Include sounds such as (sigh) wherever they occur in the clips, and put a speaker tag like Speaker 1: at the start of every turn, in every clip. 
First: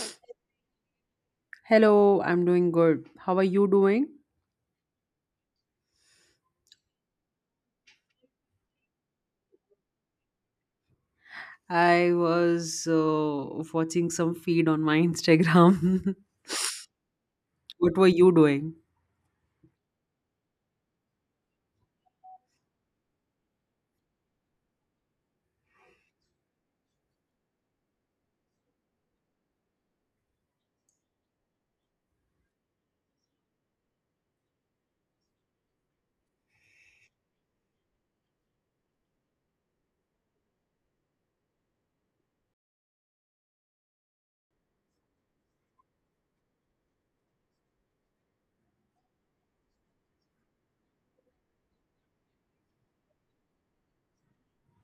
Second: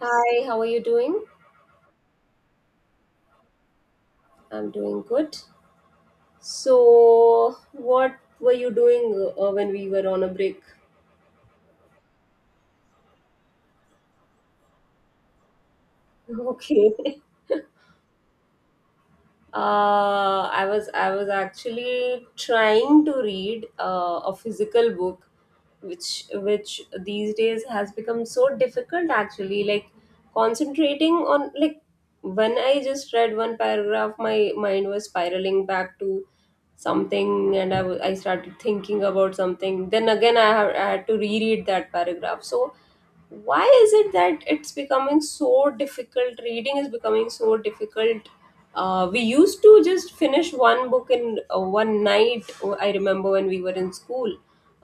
Speaker 1: Hi, how are you doing?
Speaker 2: Hello, I'm doing good. How are you doing?
Speaker 1: I'm doing good. So, what were you doing when we were on a break?
Speaker 2: I was watching some feed on my (laughs) Instagram.
Speaker 1: (laughs) Okay.
Speaker 2: What were you doing?
Speaker 1: I was actually trying to read a physical book, which these days has become so difficult. Actually, like concentrating on like when I just read one paragraph, my mind was spiraling back to something, and I started thinking about something. Then again, I had to reread that paragraph. So why is it that it's becoming so difficult, reading is becoming so difficult. We used to just finish one book in one night. Oh, I remember when we were in school,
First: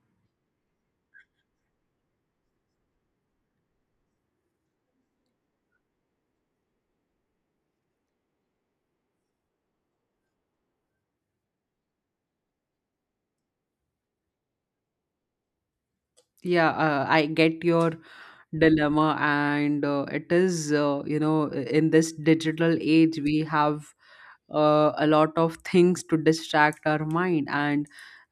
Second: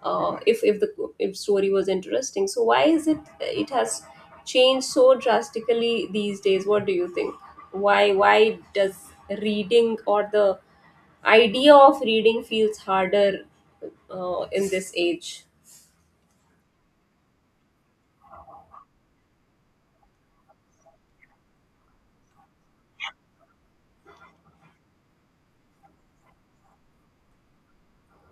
Speaker 1: if the if story was interesting. So why is it it has changed so drastically these days? What do you think? Why does reading or the idea of reading feels harder in this age?
Speaker 2: Yeah, I get your dilemma, and it is, you know, in this digital age, we have a lot of things to distract our mind. And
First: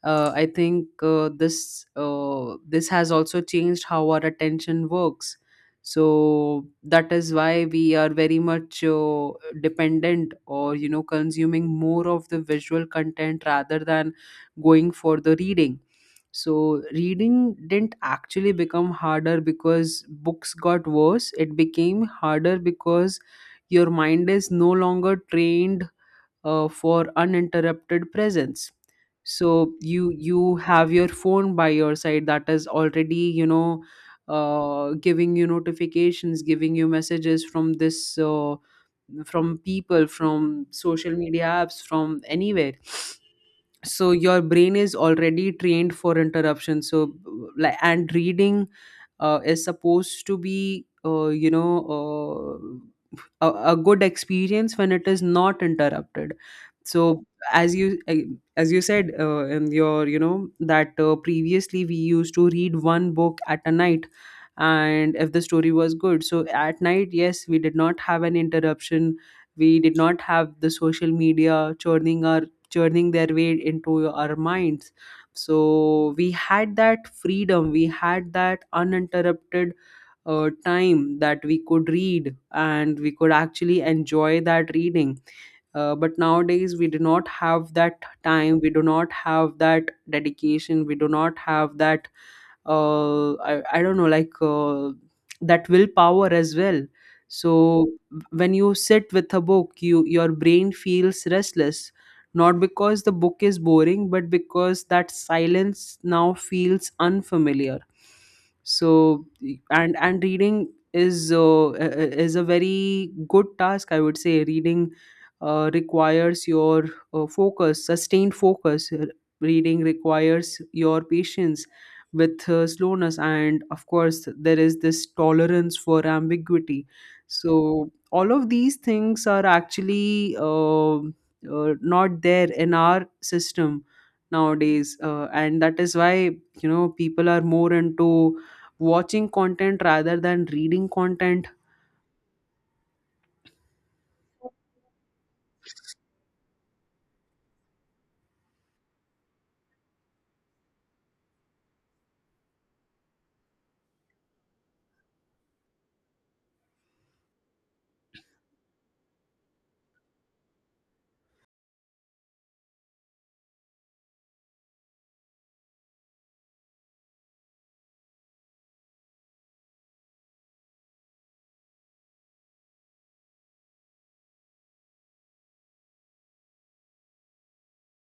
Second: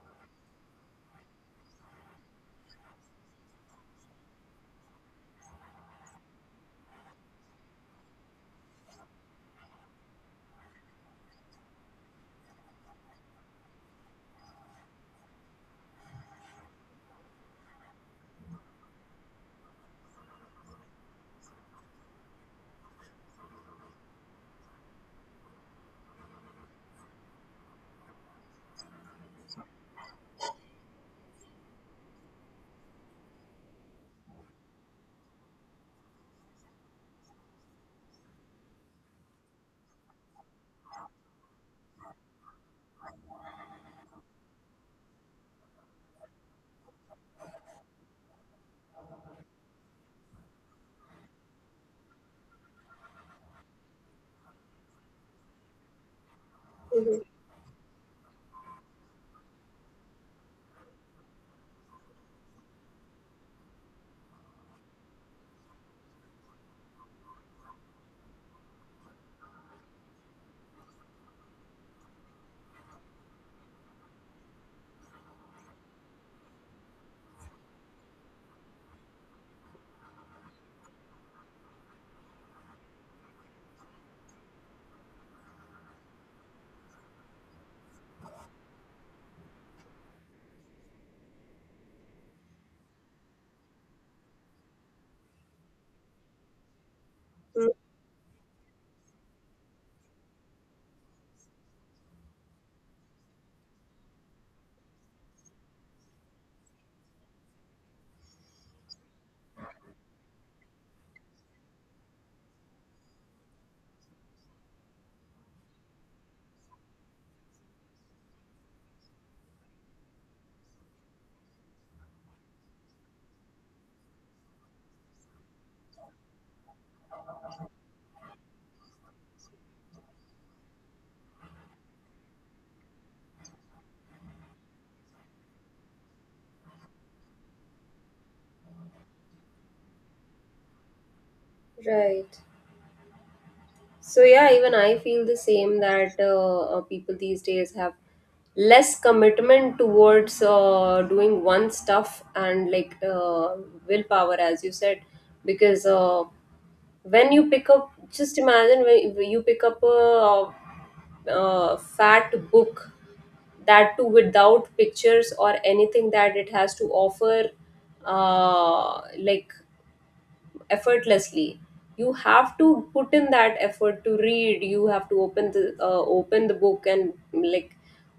Speaker 2: I think, this has also changed how our attention works. So that is why we are very much dependent, or you know, consuming more of the visual content rather than going for the reading. So reading didn't actually become harder because books got worse. It became harder because your mind is no longer trained for uninterrupted presence. So you have your phone by your side. That is already, you know, giving you notifications, giving you messages from this from people, from social media apps, from anywhere. So your brain is already trained for interruption. So like, and reading is supposed to be, you know, uh, a good experience when it is not interrupted.
Speaker 1: Mhm.
Speaker 2: So as as you said, in your, you know, that previously we used to read one book at a night, and if the story was good. So at night, yes, we did not have an interruption. We did not have the social media churning their way into our minds. So we had that freedom, we had that uninterrupted time that we could read, and we could actually enjoy that reading. But nowadays, we do not have that time, we do not have that dedication, we do not have that, I don't know, like that willpower as well. So when you sit with a book, your brain feels restless, not because the book is boring, but because that silence now feels unfamiliar. So and reading is, is a very good task, I would say. Reading requires your focus, sustained focus. Reading requires your patience with slowness, and of course there is this tolerance for ambiguity. So all of these things are actually, not there in our system nowadays, and that is why, you know, people are more into watching content rather than reading content.
Speaker 1: Right. So yeah, even I feel the same that people these days have less commitment towards doing one stuff, and like willpower, as you said, because when you pick up, just imagine when you pick up a fat book that too without pictures or anything that it has to offer, like effortlessly, you have to put in that effort to read. You have to open the book and like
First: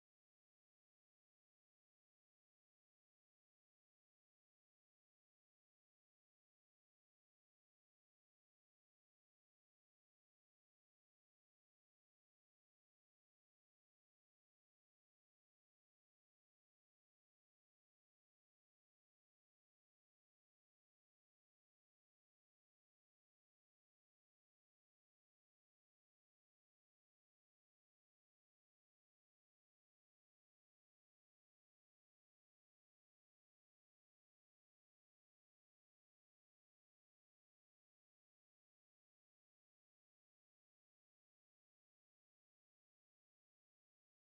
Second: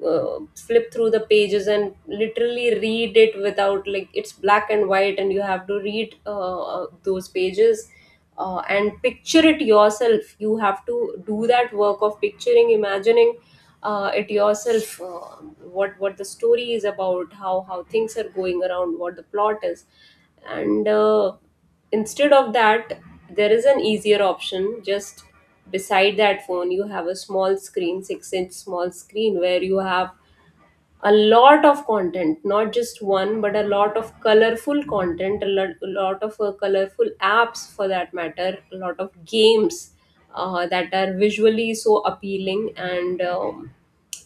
Speaker 1: flip through the pages and literally read it without, like, it's black and white, and you have to read those pages and picture it yourself. You have to do that work of picturing, imagining it yourself. What the story is about, how things are going around, what the plot is, and instead of that, there is an easier option. Just beside that phone, you have a small screen, six-inch small screen, where you have a lot of content, not just one but a lot of colorful content, a lot of colorful apps for that matter, a lot of games that are visually so appealing, and um,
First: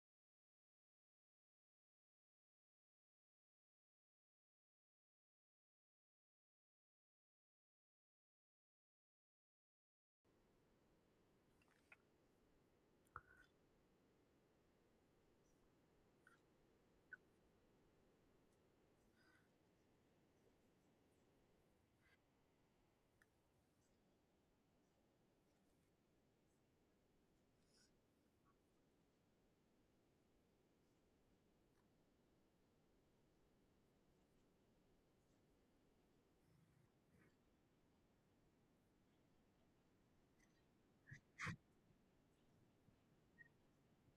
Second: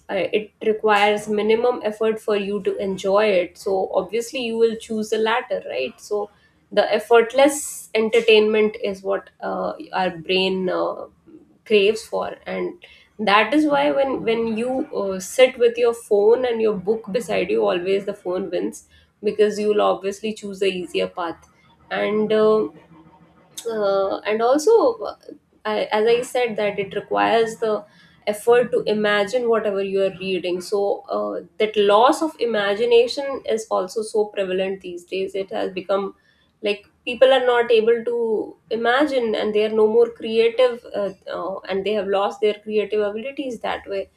Speaker 1: uh, it requires minimum effort for you to enjoy it. So obviously you will choose the latter, right? So the effortless entertainment is what our brain craves for. And that is why when you sit with your phone and your book beside you, always the phone wins, because you'll obviously choose the easier path. And uh, uh, and also uh, I, as I said, that it requires the effort to imagine whatever you are reading. So that loss of imagination is also so prevalent these days. It has become like people are not able to imagine, and they are no more creative, and they have lost their creative abilities that way.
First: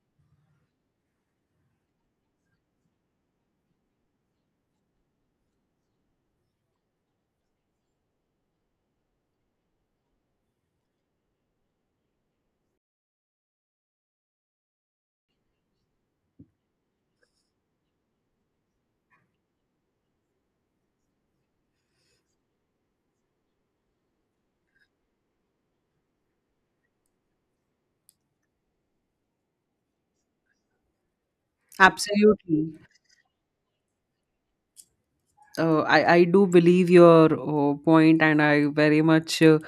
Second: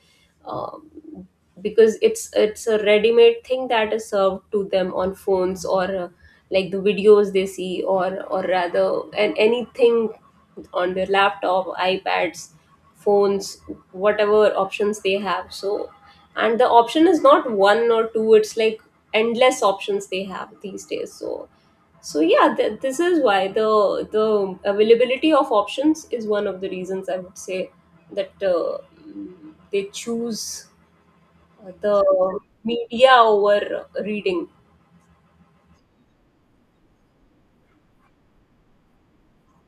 Speaker 1: Um, because it's a ready-made thing that is served to them on phones, or like the videos they see, or rather, and anything on their laptop, iPads, phones, whatever options they have. So, and the option is not one or two, it's like endless options they have these days. So so yeah, this is why the availability of options is one of the reasons, I would say, that they choose the
Speaker 2: Absolutely.
Speaker 1: media over reading.
Speaker 2: I do believe your point, and I very much, uh,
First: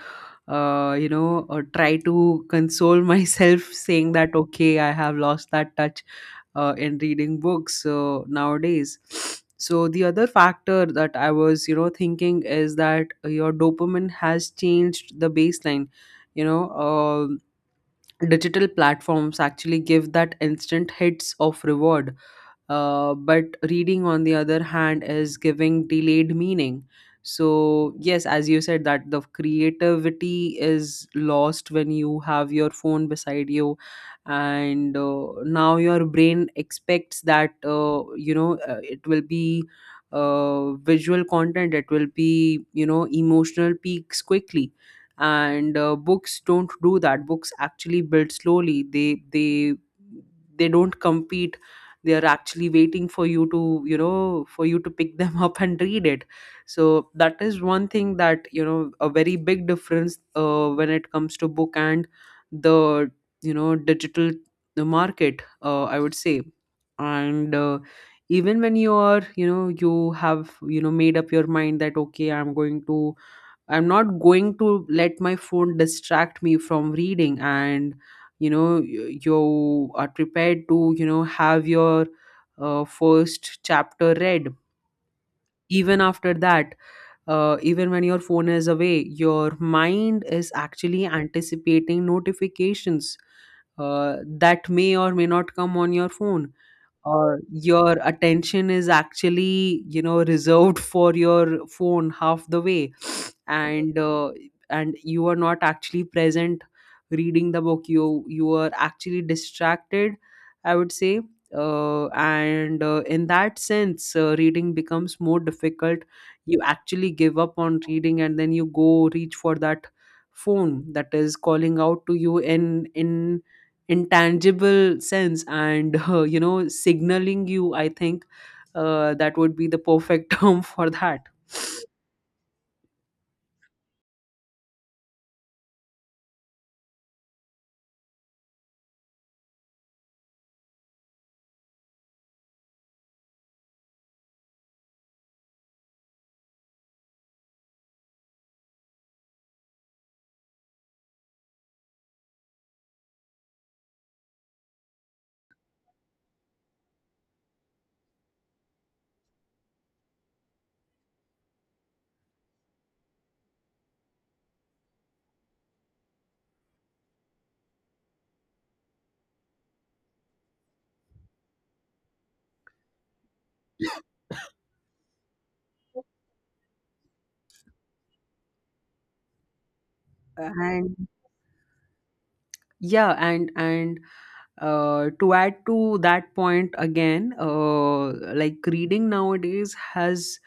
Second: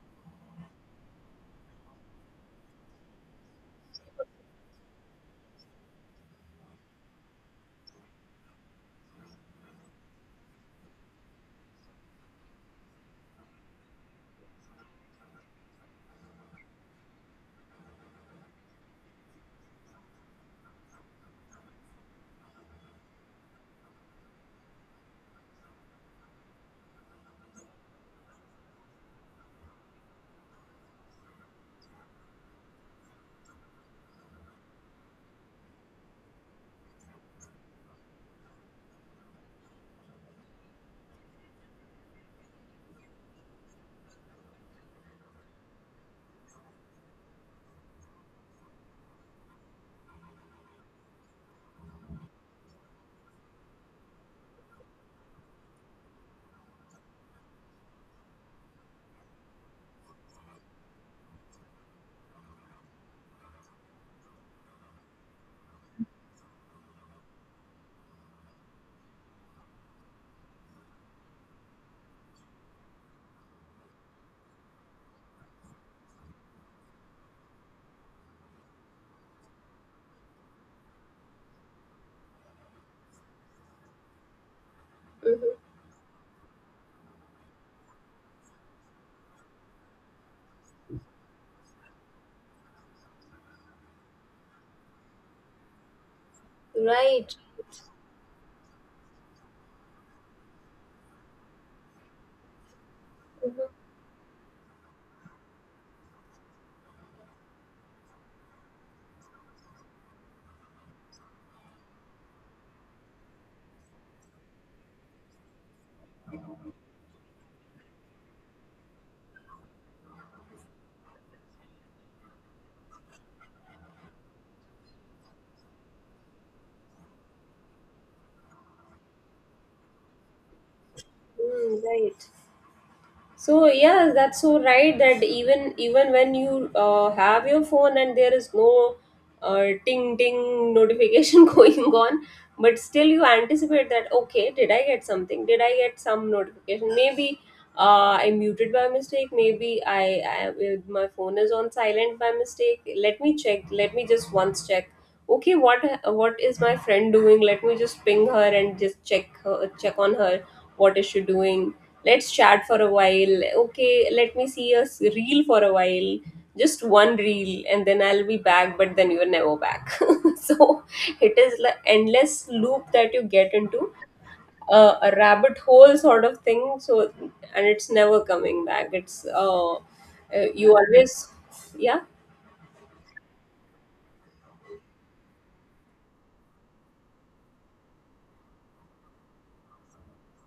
Speaker 2: uh, you know, try to console (laughs) myself saying that, okay, I have lost that touch in reading books nowadays. So, the other factor that I was, you know, thinking is that your dopamine has changed the baseline. You know, digital platforms actually give that instant hits of reward. But reading, on the other hand, is giving delayed meaning. So, yes, as you said, that the creativity is lost when you have your phone beside you, and now your brain expects that, you know, it will be visual content, it will be, you know, emotional peaks quickly. And books don't do that. Books actually build slowly. They they don't compete. They are actually waiting for you to, you know, for you to pick them (laughs) up and read it. So that is one thing, that you know, a very big difference when it comes to book and the, you know, digital the market, I would say. And even when you are, you know, you have, you know, made up your mind that okay, I'm not going to let my phone distract me from reading. And you know, you are prepared to, you know, have your first chapter read.
Speaker 1: Mm-hmm.
Speaker 2: Even after that, even when your phone is away, your mind is actually anticipating notifications that may or may not come on your phone.
Speaker 1: Right.
Speaker 2: Or your attention is actually, you know, reserved for your phone half the way.
Speaker 1: Mm-hmm.
Speaker 2: and uh, and you are not actually present reading the book. You are actually distracted, I would say, and in that sense, reading becomes more difficult. You actually give up on reading, and then you go reach for that phone that is calling out to you in, intangible sense, and (laughs) you know, signaling you. I think that would be the perfect (laughs) term for that.
Speaker 1: Mm, right. So yeah, that's so right that even even when you have your phone and there is no ting ting notification (laughs) going on, but still you anticipate that, okay, did I get something? Did I get some notification? Maybe I muted by mistake. Maybe my phone is on silent by mistake. Let me check. Let me just once check. Okay, what is my friend doing? Let me just ping her and just check her, check on her. What is she doing? Let's chat for a while. Okay, let me see a reel for a while, just one reel and then I'll be back. But then you're never back. (laughs) So it is like endless loop that you get into, a rabbit hole sort of thing. So, and it's never coming back. It's you
Speaker 2: And
Speaker 1: always, yeah,
Speaker 2: yeah, and to add to that point again, like reading nowadays has,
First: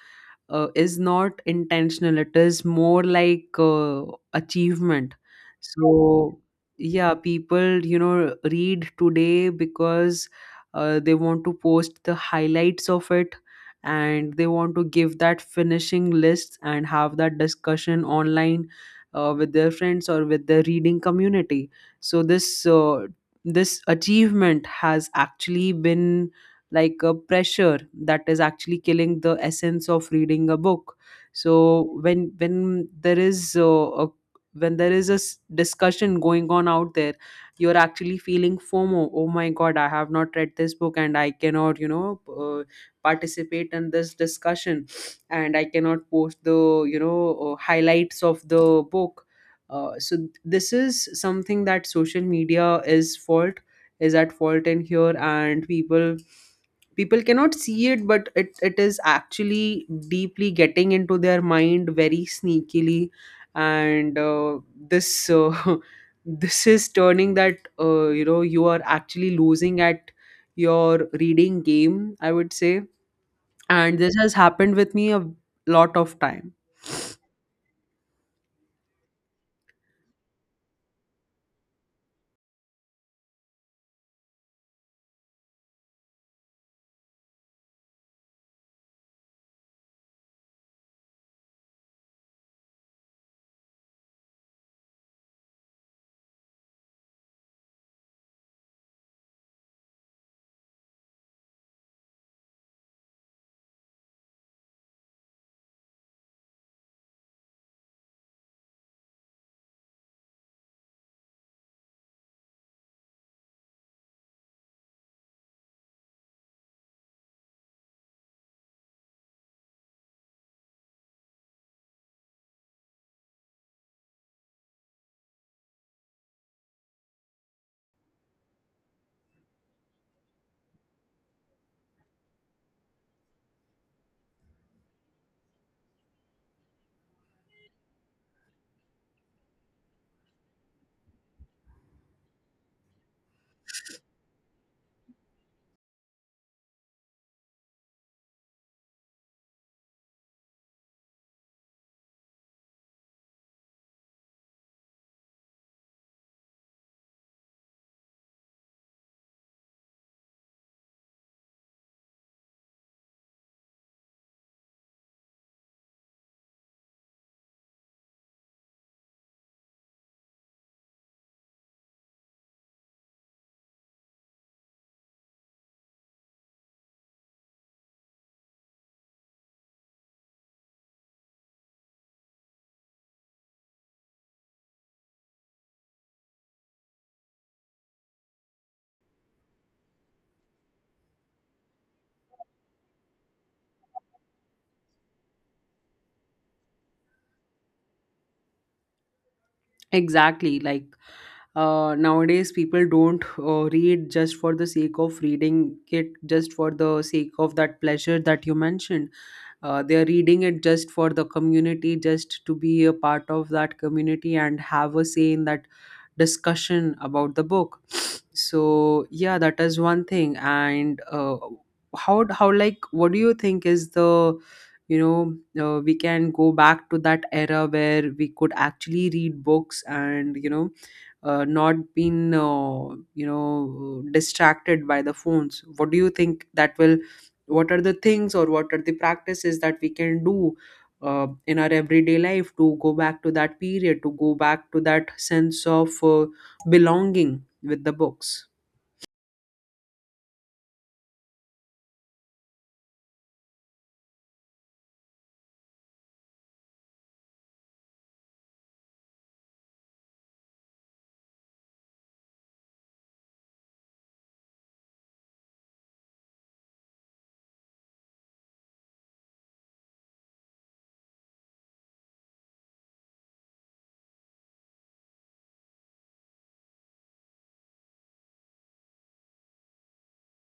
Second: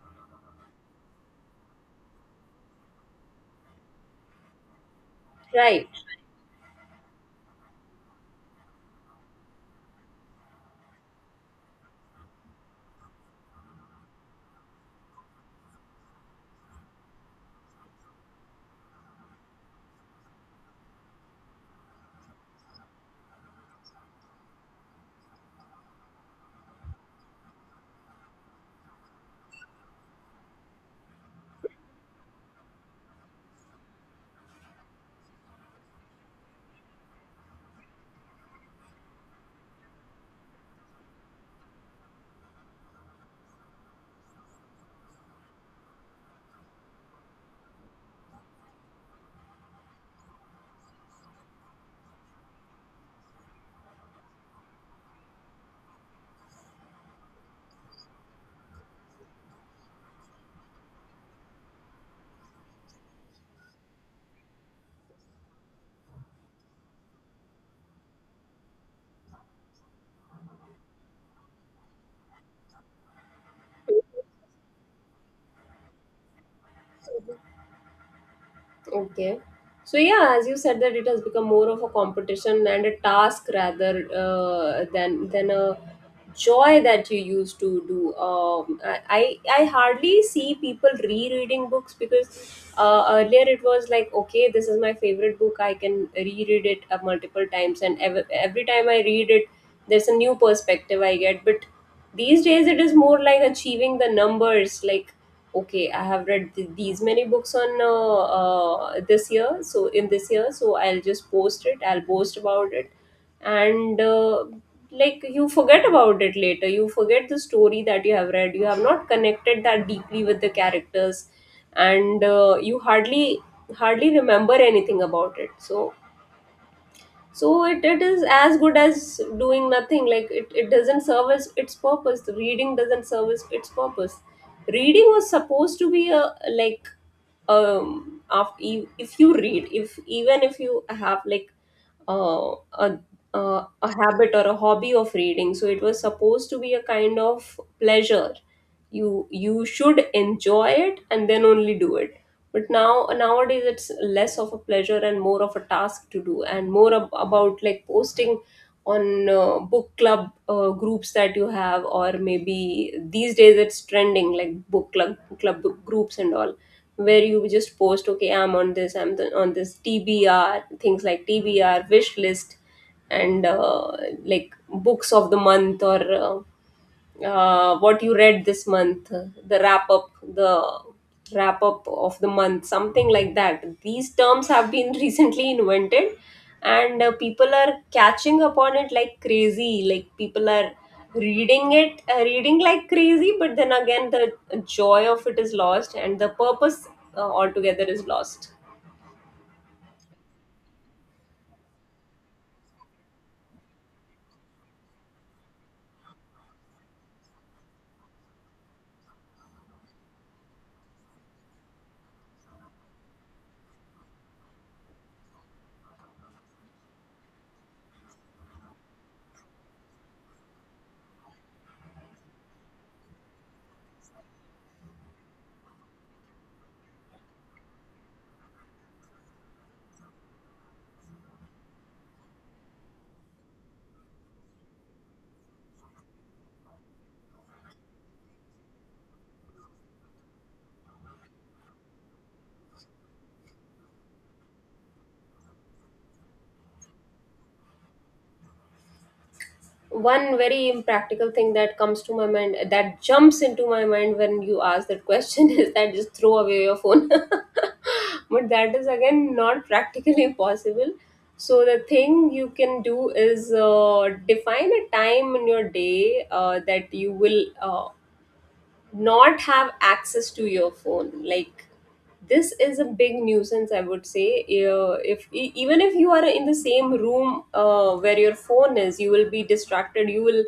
Speaker 2: is not intentional. It is more like achievement.
Speaker 1: right.
Speaker 2: So yeah, people, you know, read today because they want to post the highlights of it, and they want to give that finishing list and have that discussion online with their friends or with their reading community. So this achievement has actually been like a pressure that is actually killing the essence of reading a book. So when there is, a when there is a discussion going on out there, you're actually feeling FOMO. Oh my god, I have not read this book, and I cannot, you know, participate in this discussion, and I cannot post the, you know, highlights of the book. So this is something that social media is at fault in here. And people cannot see it, but it is actually deeply getting into their mind very sneakily. And this (laughs) this is turning that, you know, you are actually losing at your reading game, I would say. And this has happened with me a lot of time.
Speaker 1: Okay. So yeah, as you said, that it has become more of a competition and a task, rather than a joy that you used to do. I hardly see people rereading books because earlier it was like, okay, this is my favorite book. I can reread it multiple times, and every time I read it, there's a new perspective I get. But these days it is more like achieving the numbers, like, okay, I have read these many books on this year, so in this year so I'll just post it, I'll boast about it. And like you forget about it later, you forget the story that you have read. You have not connected that deeply with the characters, and you hardly hardly remember anything about it. So so it is as good as doing nothing. Like it doesn't service its purpose, the reading doesn't service its purpose. Reading was supposed to be a like, um, after you, if you read, if even if you have like uh, a a habit or a hobby of reading, so it was supposed to be a kind of pleasure. You should enjoy it and then only do it. But now nowadays it's less of a pleasure and more of a task to do, and more about like posting on book club groups that you have, or maybe these days it's trending like book club club groups and all, where you just post, okay, I'm on this, on this TBR, things like TBR wish list. And like books of the month, or what you read this month, the wrap up of the month, something like that. These terms have been (laughs) recently invented, and people are catching upon it like crazy. Like people are reading it, reading like crazy, but then again, the joy of it is lost, and the purpose altogether is lost.
Speaker 2: Exactly. Like nowadays, people don't read just for the sake of reading it, just for the sake of that pleasure that you mentioned. They are reading it just for the community, just to be a part of that community and have a say in that discussion about the book. (sniffs) So yeah, that is one thing. And how, like, what do you think is the, you know, we can go back to that era where we could actually read books, and you know, not been, you know, distracted by the phones? What do you think that will what are the things, or what are the practices that we can do in our everyday life to go back to that period, to go back to that sense of belonging with the books?
Speaker 1: One very impractical thing that comes to my mind, that jumps into my mind when you ask that question, (laughs) is that just throw away your phone. (laughs) But that is again not practically (laughs) possible. So the thing you can do is define a time in your day that you will not have access to your phone. Like this is a big nuisance, I would say. If even if you are in the same room where your phone is, you will be distracted. You will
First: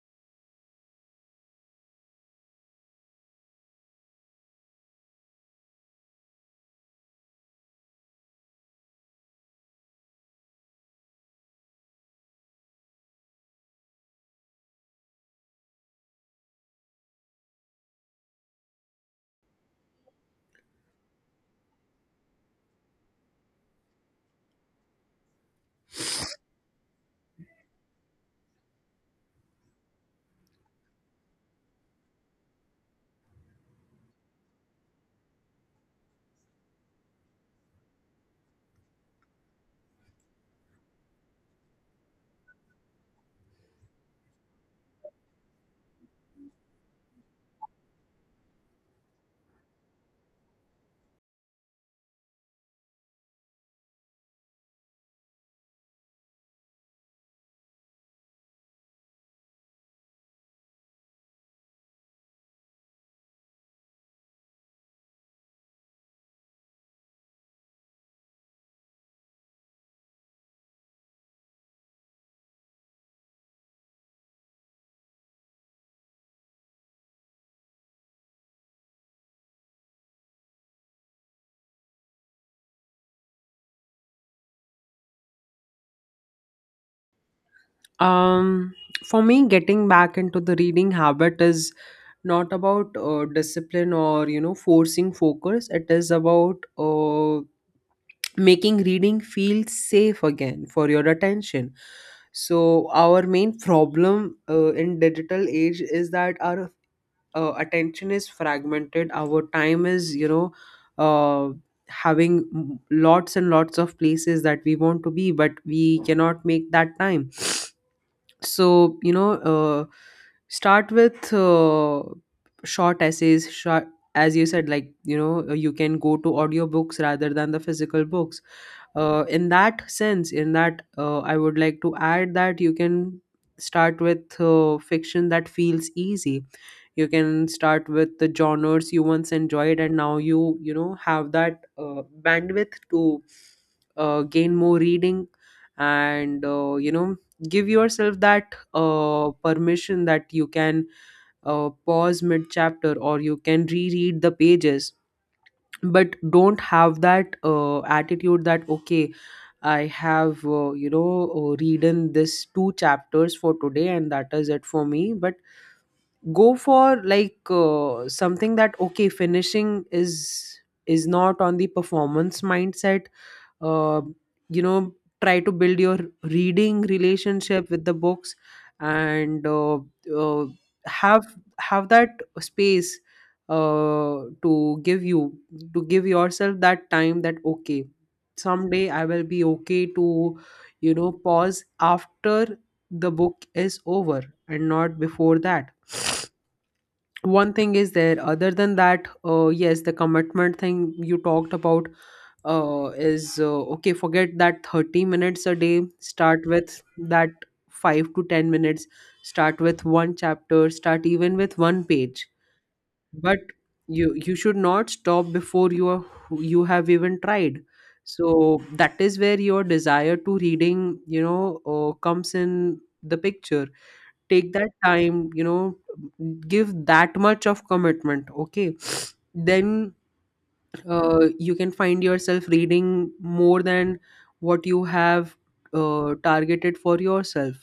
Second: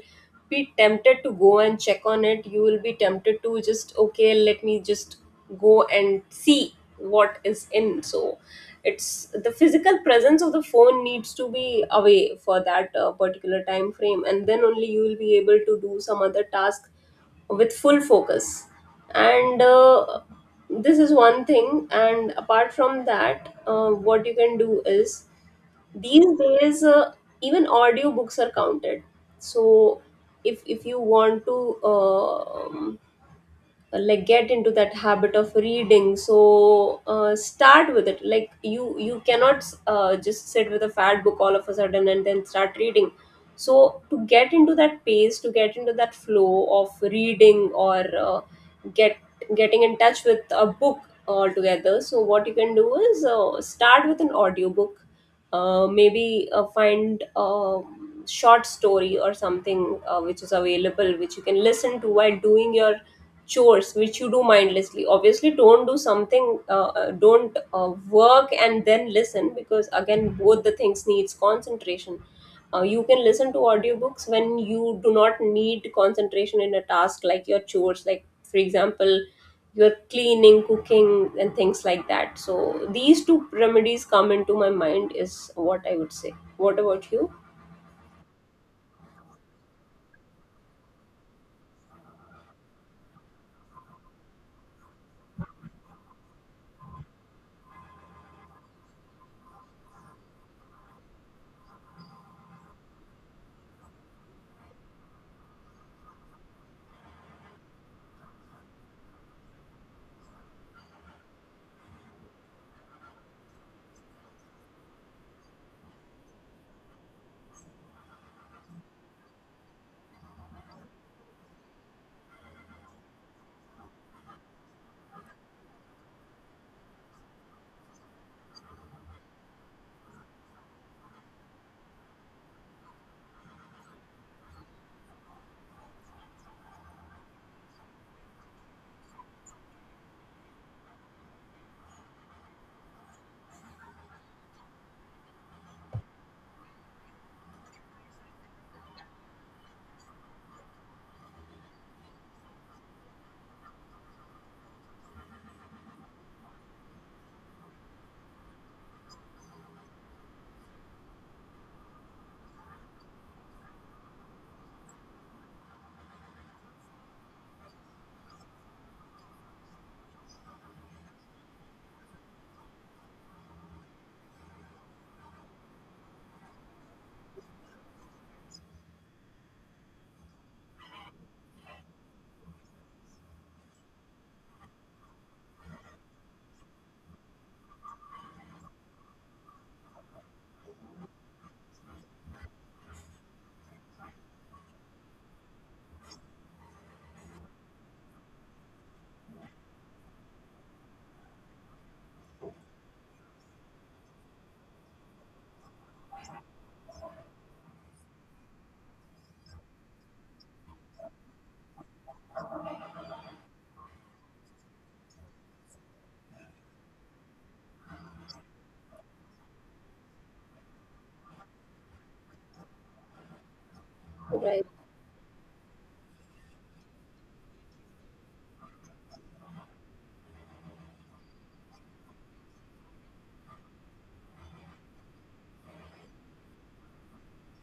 Speaker 1: be tempted to go and check on it. You will be tempted to just, okay, let me just go and see what is in. So it's the physical presence of the phone needs to be away for that particular time frame, and then only you will be able to do some other task with full focus. And this is one thing, and apart from that, what you can do is, these days even audiobooks are counted. So if you want to uh, um like get into that habit of reading, so start with it. Like you cannot just sit with a fat book all of a sudden and then start reading. So to get into that pace, to get into that flow of reading, or get getting in touch with a book altogether, so what you can do is start with an audiobook. Maybe find a short story or something which is available, which you can listen to while doing your chores, which you do mindlessly. Obviously don't do something, don't work and then listen, because again both the things needs concentration. You can listen to audiobooks when you do not need concentration in a task, like your chores, like for example you're cleaning, cooking and things like that. So these two remedies come into my mind, is what I would say. What about you?
Speaker 2: Um, for me, getting back into the reading habit is not about discipline or, you know, forcing focus. It is about making reading feel safe again for your attention. So our main problem, in digital age, is that our attention is fragmented. Our time is, you know, uh, having lots and lots of places that we want to be, but we cannot make that time. So you know, start with short essays, short, as you said, like you know, you can go to audiobooks rather than the physical books. In that sense, in that, I would like to add that you can start with fiction that feels easy. You can start with the genres you once enjoyed, and now you know, have that bandwidth to gain more reading. And you know, give yourself that permission that you can pause mid chapter, or you can reread the pages. But don't have that attitude that okay, I have you know, reading this two chapters for today and that is it for me. But go for like something that okay, finishing is not on the performance mindset. uh, you know, try to build your reading relationship with the books. And uh, have have that space to give you to give yourself that time that okay, someday I will be okay to, you know, pause after the book is over, and not before that. One thing is there. Other than that, yes, the commitment thing you talked about, is okay, forget that 30 minutes a day, start with that 5 to 10 minutes. Start with one chapter, start even with one page. But you should not stop before you have even tried. So that is where your desire to reading, you know, comes in the picture. Take
Speaker 1: Right.
Speaker 2: that time, you know, give that much of commitment. Okay, then you can find yourself reading more than what you have targeted for yourself.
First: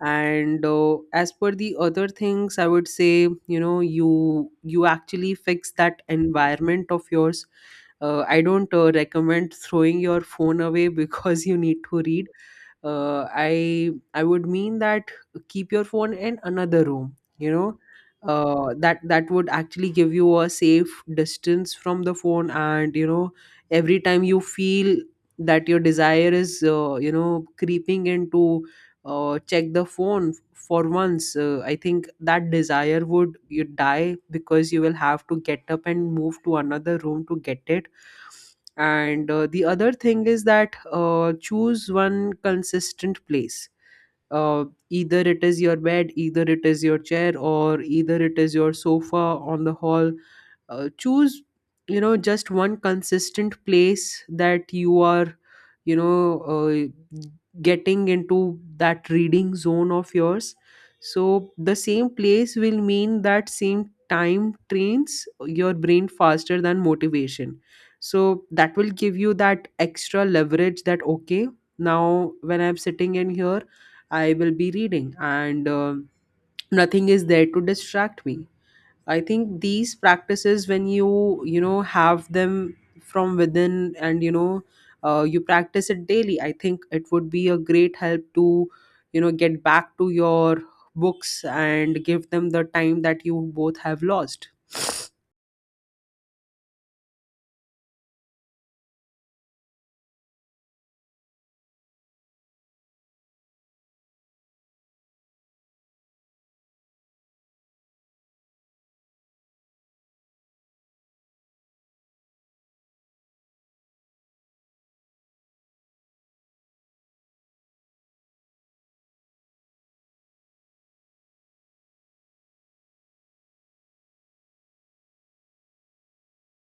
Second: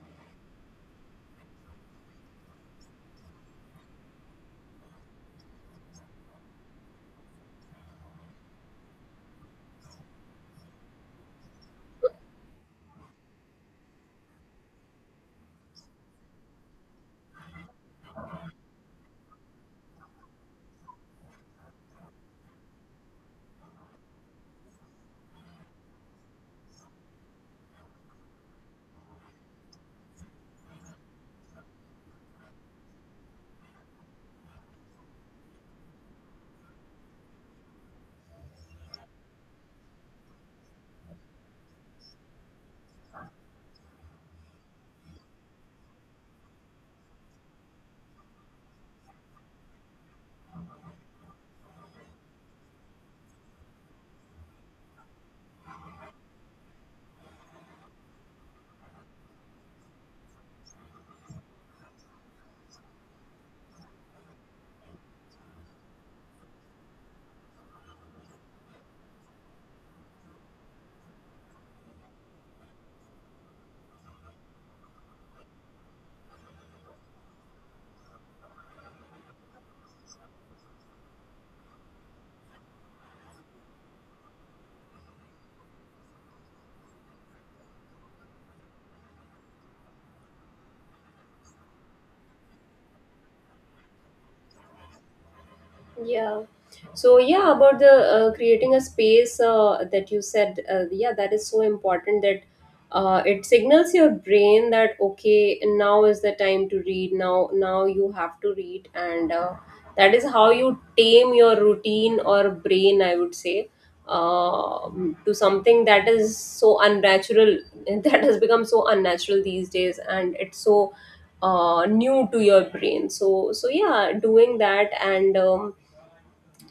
Speaker 2: And as per the other things, I would say, you know, you actually fix that environment of yours. I don't recommend throwing your phone away (laughs) because you need to read. I would mean that keep your phone in another room, you know. That would actually give you a safe distance from the phone. And you know, every time you feel that your desire is, you know, creeping into, Check the phone for once. I think that desire would you die because you will have to get up and move to another room to get it. And the other thing is that, choose one consistent place. uh, Either it is your bed, either it is your chair, or either it is your sofa on the hall. Choose, you know, just one consistent place that you are, you know uh, getting into that reading zone of yours. So the same place will mean that same time trains your brain faster than motivation. So that will give you that extra leverage that okay, now when I'm sitting in here I will be reading, and nothing is there to distract me. I think these practices, when you know, have them from within, and you practice it daily, I think it would be a great help to, you know, get back to your books and give them the time that you both have lost.
Speaker 1: Yeah. So yeah, about the creating a space that you said, yeah, that is so important, that it signals your brain that, okay, now is the time to read. Now, now you have to read, and that is how you tame your routine or brain, I would say, uh, to something that is so unnatural, (laughs) that has become so unnatural these days, and it's so new to your brain. So, so yeah, doing that and. Um,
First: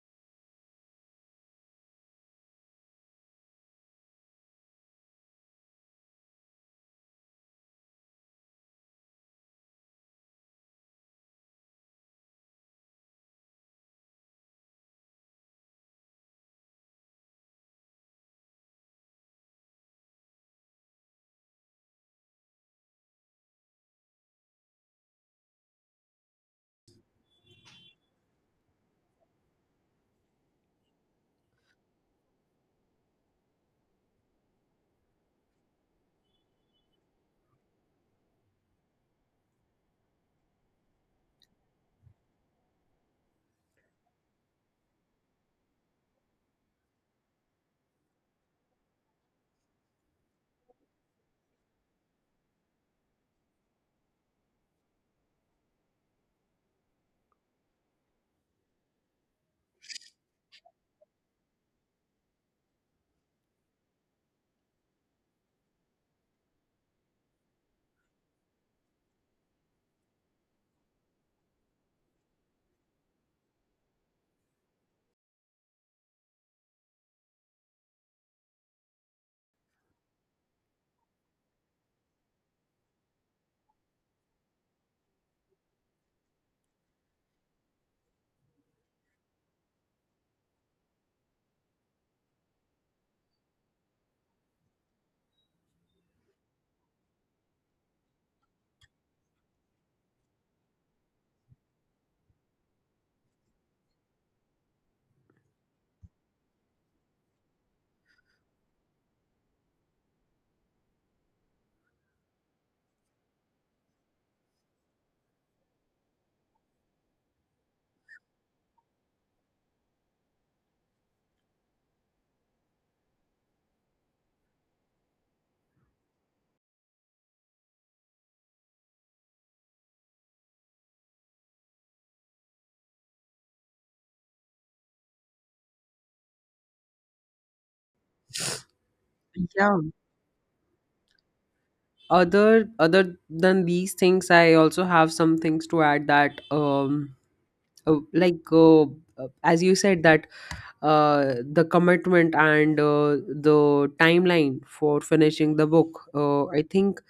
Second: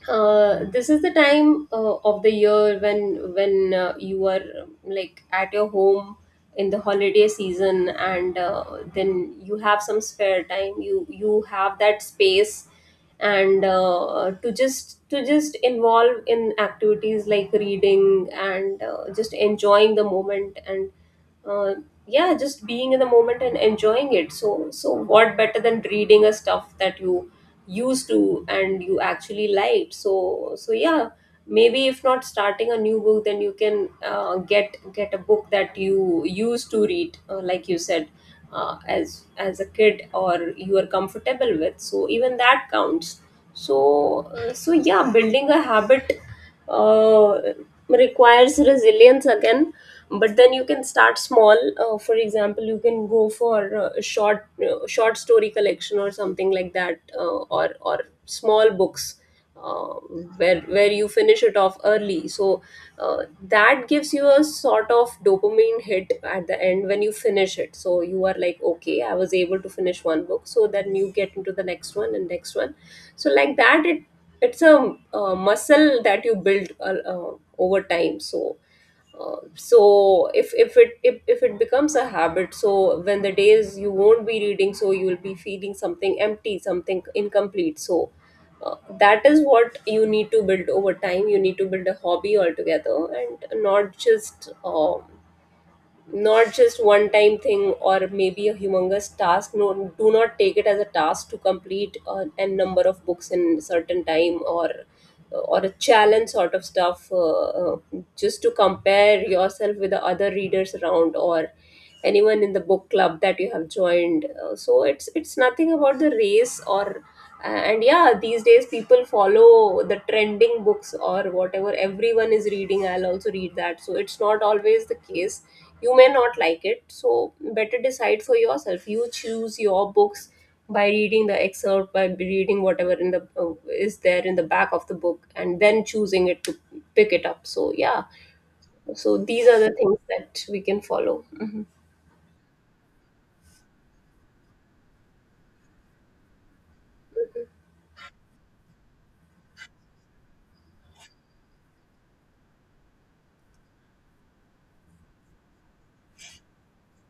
Speaker 1: uh, This is the time of the year when you are like at your home in the holiday season, and then you have some spare time, you have that space and to just involve in activities like reading and just enjoying the moment and uh, yeah, just being in the moment and enjoying it. So what better than reading a stuff that you used to and you actually liked? So yeah, maybe if not starting a new book, then you can get a book that you used to read, like you said, as a kid, or you are comfortable with. So even that counts. So so yeah, building a habit uh, requires resilience again. But then you can start small. For example, you can go for a short short story collection or something like that, or small books, uh, where you finish it off early. So that gives you a sort of dopamine hit at the end. When you finish it, so you are like, okay, I was able to finish one book, so then you get into the next one and next one. So like that, it's a muscle that you build over time. So so if it becomes a habit, so when the days you won't be reading, so you will be feeling something empty, something incomplete. So that is what you need to build over time. You need to build a hobby altogether, and not just not just one time thing, or maybe a humongous task. No, do not take it as a task to complete n number of books in certain time, or a challenge sort of stuff, uh, just to compare yourself with the other readers around, or anyone in the book club that you have joined. So it's nothing about the race, or, and yeah, these days people follow the trending books, or whatever everyone is reading, I'll also read that. So it's not always the case. You may not like it. So better decide for yourself, you choose your books by reading the excerpt, by reading whatever in the is there in the back of the book, and then choosing it to pick it up. So yeah, so these are the
Speaker 2: Yeah.
Speaker 1: things that we can follow. Mhm.
Speaker 2: Other than these things, I also have some things to add that uh, like uh, uh, as you said that, the commitment and the timeline for finishing the book. I think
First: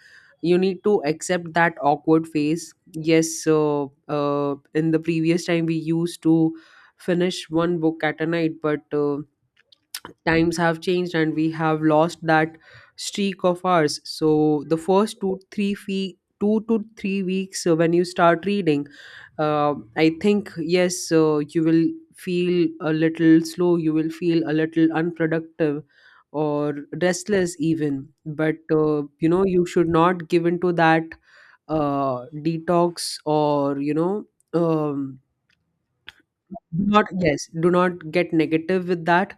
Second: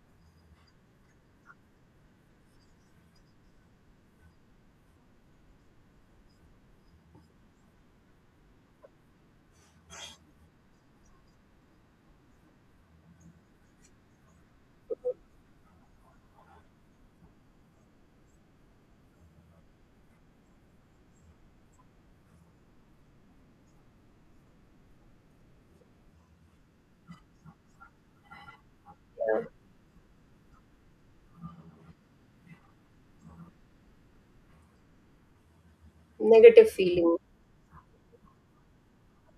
Speaker 2: you need to accept that awkward phase. Yes, in the previous time we used to finish one book at a night, but times have changed and we have lost that streak of ours. So the first 2 to 3 weeks, when you start reading, I think yes, you will feel a little slow, you will feel a little unproductive or restless even. But you know, you should not give into that detox, or you know, um,
Speaker 1: Negative
Speaker 2: do not,
Speaker 1: feeling.
Speaker 2: yes, do not get negative with that.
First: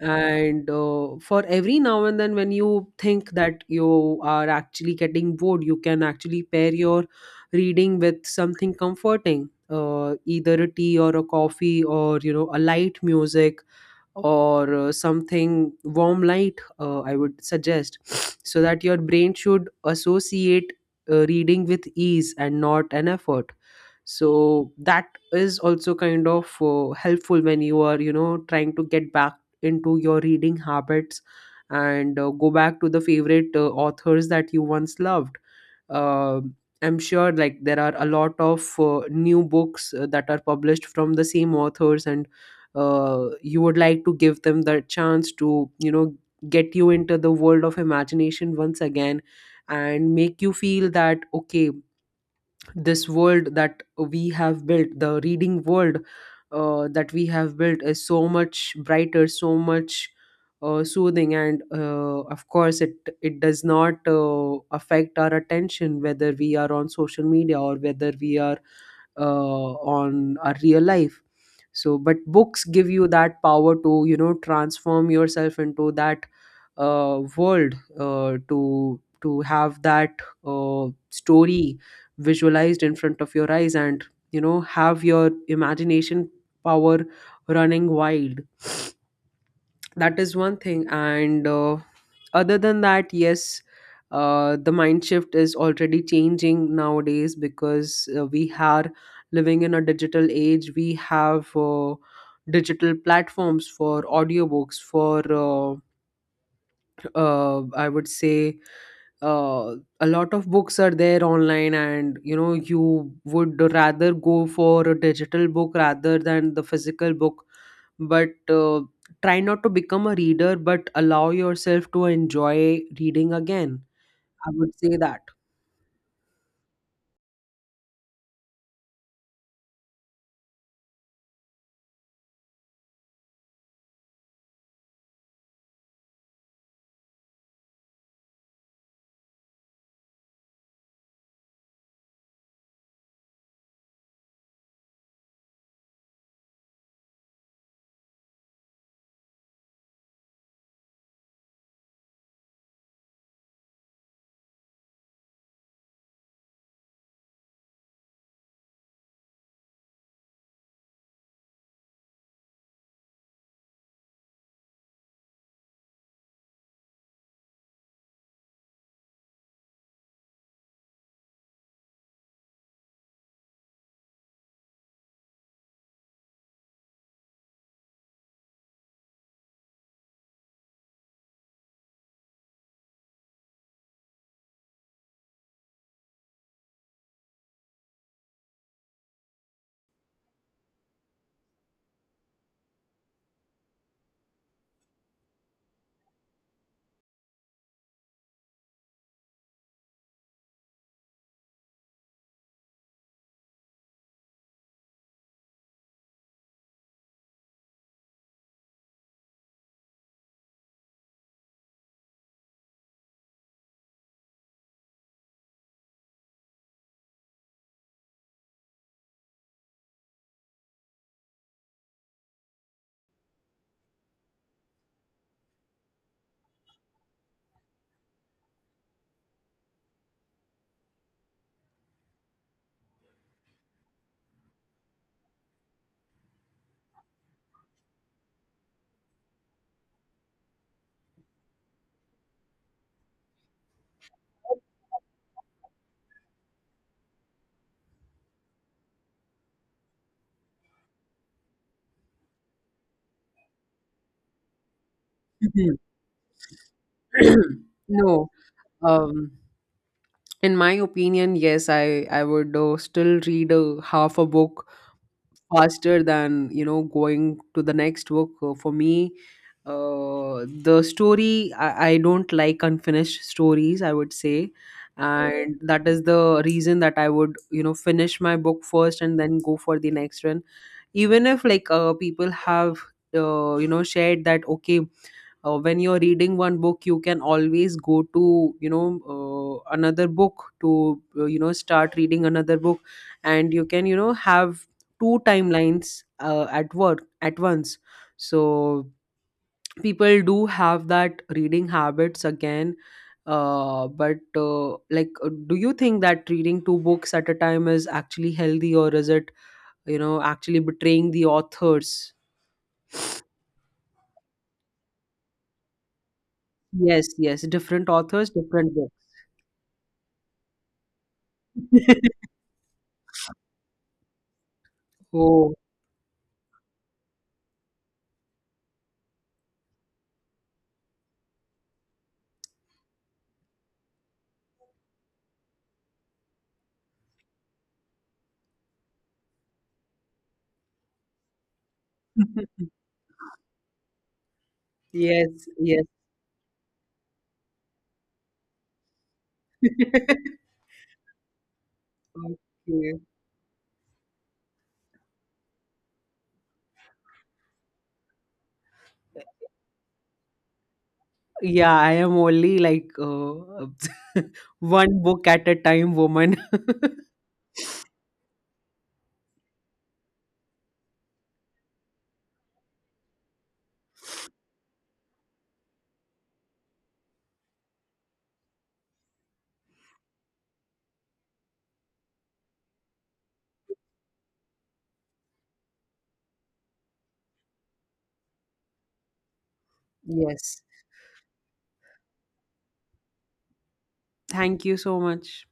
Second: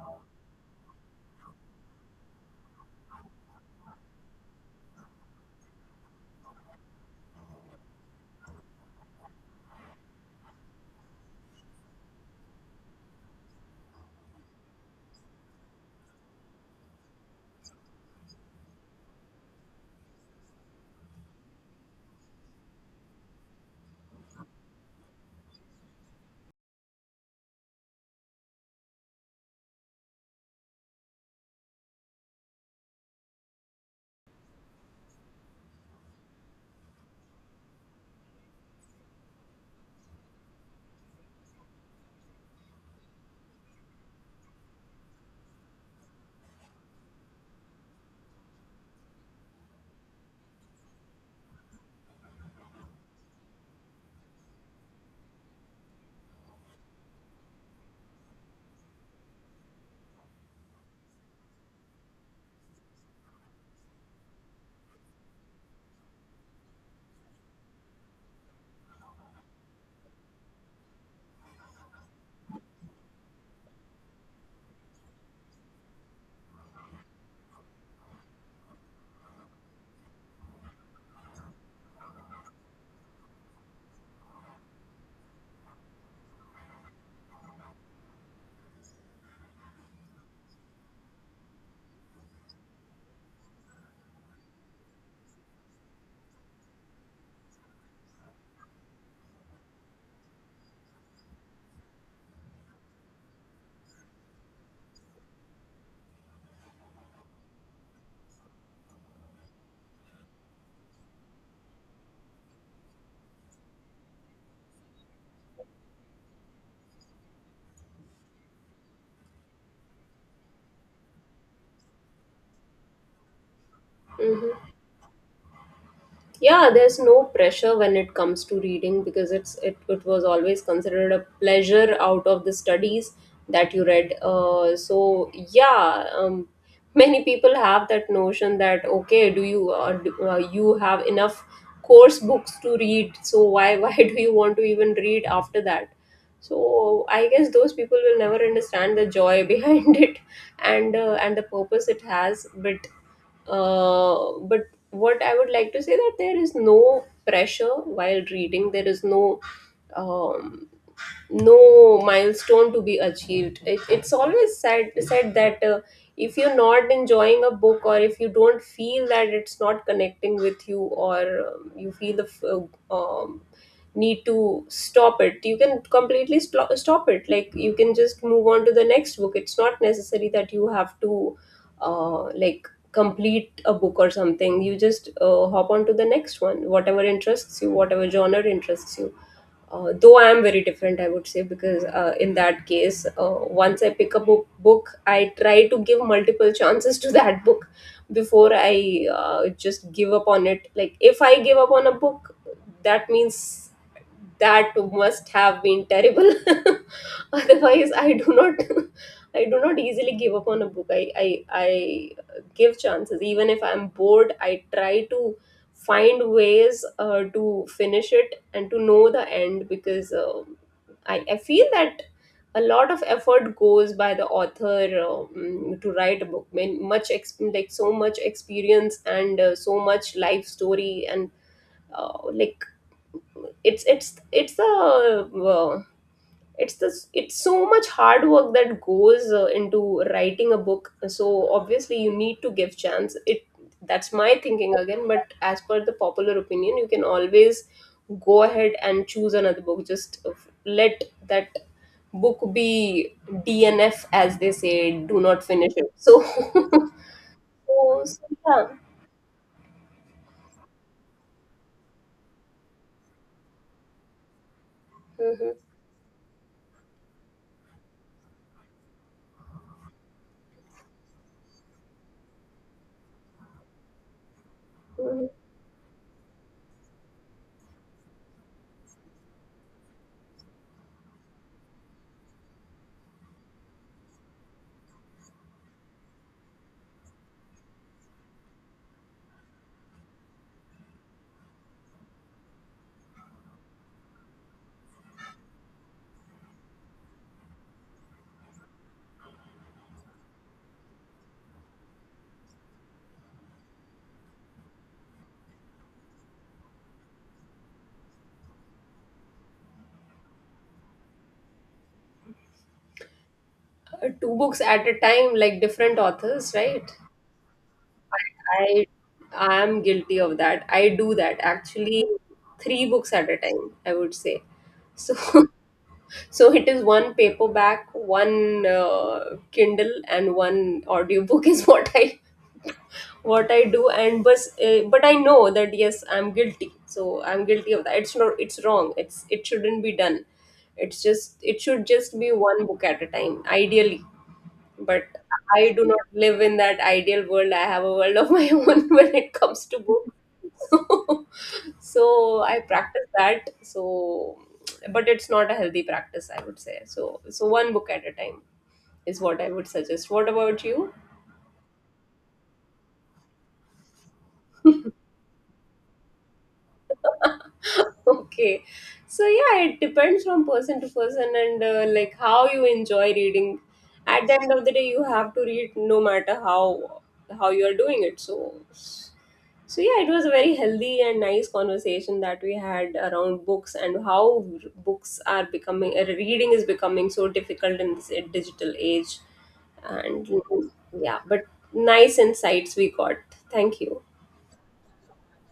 Speaker 2: And for every now and then when you think that you are actually getting bored, you can actually pair your reading with something comforting. Either a tea or a coffee, or you know, a light music, or something warm light, I would suggest. (sniffs) So that your brain should associate reading with ease and not an effort. So that is also kind of helpful when you are, you know, trying to get back into your reading habits. And go back to the favorite authors that you once loved. uh, I'm sure, like, there are a lot of new books that are published from the same authors, and you would like to give them the chance to, you know, get you into the world of imagination once again and make you feel that okay, this world that we have built, the reading world that we have built, is so much brighter, so much soothing, and of course it, it does not affect our attention, whether we are on social media or whether we are on our real life. So but books give you that power to, you know, transform yourself into that world, to have that story visualized in front of your eyes, and you know, have your imagination power running wild. That is one thing, and other than that, yes, the mind shift is already changing nowadays, because we are living in a digital age. We have digital platforms for audiobooks, for I would say, uh, a lot of books are there online, and you know, you would rather go for a digital book rather than the physical book. But try not to become a reader, but allow yourself to enjoy reading again. I
Speaker 1: Hmm.
Speaker 2: would say that.
Speaker 1: Yeah, there's no pressure when it comes to reading, because it was always considered a pleasure out of the studies, that you read. So yeah, many people have that notion that, okay, do you have enough course books to read, so why (laughs) why do you want to even read after that? So I guess those people will never understand the joy (laughs) behind it, and the purpose it has. But but what I would like to say, that there is no pressure while reading. There is no, um, no milestone to be achieved. It's always said that if you're not enjoying a book, or if you don't feel that it's not connecting with you, or you feel the um, need to stop it. You can completely stop it. Like, you can just move on to the next book. It's not necessary that you have to like, complete a book or something. You just hop on to the next one, whatever interests you, whatever genre interests you. Though I am very different, I would say, because in that case, once I pick a book, I try to give multiple chances to (laughs) that book before I just give up on it. Like, if I give up on a book, that means that must have been terrible. (laughs) (laughs) Otherwise I do not, (laughs) I do not easily give up on a book. I give chances even if I'm bored. I try to find ways to finish it and to know the end, because I feel that a lot of effort goes by the author, to write a book. Man, much ex- like so much experience and so much life story, and like it's a. uh, it's this, it's so much hard work that goes into writing a book. So obviously you need to give chance it. That's my thinking again. But as per the popular opinion, you can always go ahead and choose another book. Just let that book be DNF, as they say, do not finish
Speaker 2: Mhm.
Speaker 1: it. So (laughs)
Speaker 2: (clears throat)
Speaker 1: so, so
Speaker 2: No,
Speaker 1: yeah.
Speaker 2: um, in my opinion, yes, I would still read a half a book
Speaker 1: Mhm.
Speaker 2: faster than, you know, going to the next book. For me, the story, I don't like unfinished stories, I would say.
Speaker 1: Mhm.
Speaker 2: And that is the reason that I would, you know, finish my book first and then go for the next one, even if, like, people have you know shared that okay, when you're reading one book, you can always go to, you know, another book to, you know, start reading another book, and you can, you know, have two timelines at work at once. So people do have that reading habits again. But Like, do you think that reading two books at a time is actually healthy, or is it, you know, actually betraying the authors?
Speaker 1: Two books at a time, like different authors, right?
Speaker 2: Yes, yes, different authors, different
Speaker 1: I
Speaker 2: books.
Speaker 1: I'm guilty of that. I do that actually,
Speaker 2: (laughs)
Speaker 1: three books at a time, I would say. So (laughs)
Speaker 2: Oh.
Speaker 1: so it is one paperback, one Kindle, and one audiobook is (laughs) what I, what I do. And, but I know that, yes, I'm guilty. So I'm guilty of that. It's not, it's wrong. It's, it shouldn't be done. It's just, it should just be one book
Speaker 2: (laughs)
Speaker 1: at a time, ideally. But
Speaker 2: Yes,
Speaker 1: I
Speaker 2: yes.
Speaker 1: do not live in that ideal world. I have a world of my (laughs) own when it comes to books.
Speaker 2: (laughs)
Speaker 1: (laughs) So I
Speaker 2: Okay.
Speaker 1: practice that. So, but it's not a healthy practice, I would say. So, so one book at a time is what I would suggest. What about you?
Speaker 2: Yeah, I am only like (laughs) one book at a time woman. (laughs)
Speaker 1: (laughs) Okay, so yeah, it depends from person to person, and like, how you enjoy reading. At the end of the day you have to read, no matter how you are doing it. So, so yeah, it was a very healthy and nice conversation that we had around books, and how books are becoming, reading is becoming so difficult in this digital age. And
Speaker 2: Yes.
Speaker 1: yeah, but nice insights we got. Thank you.
Speaker 2: Thank you so much.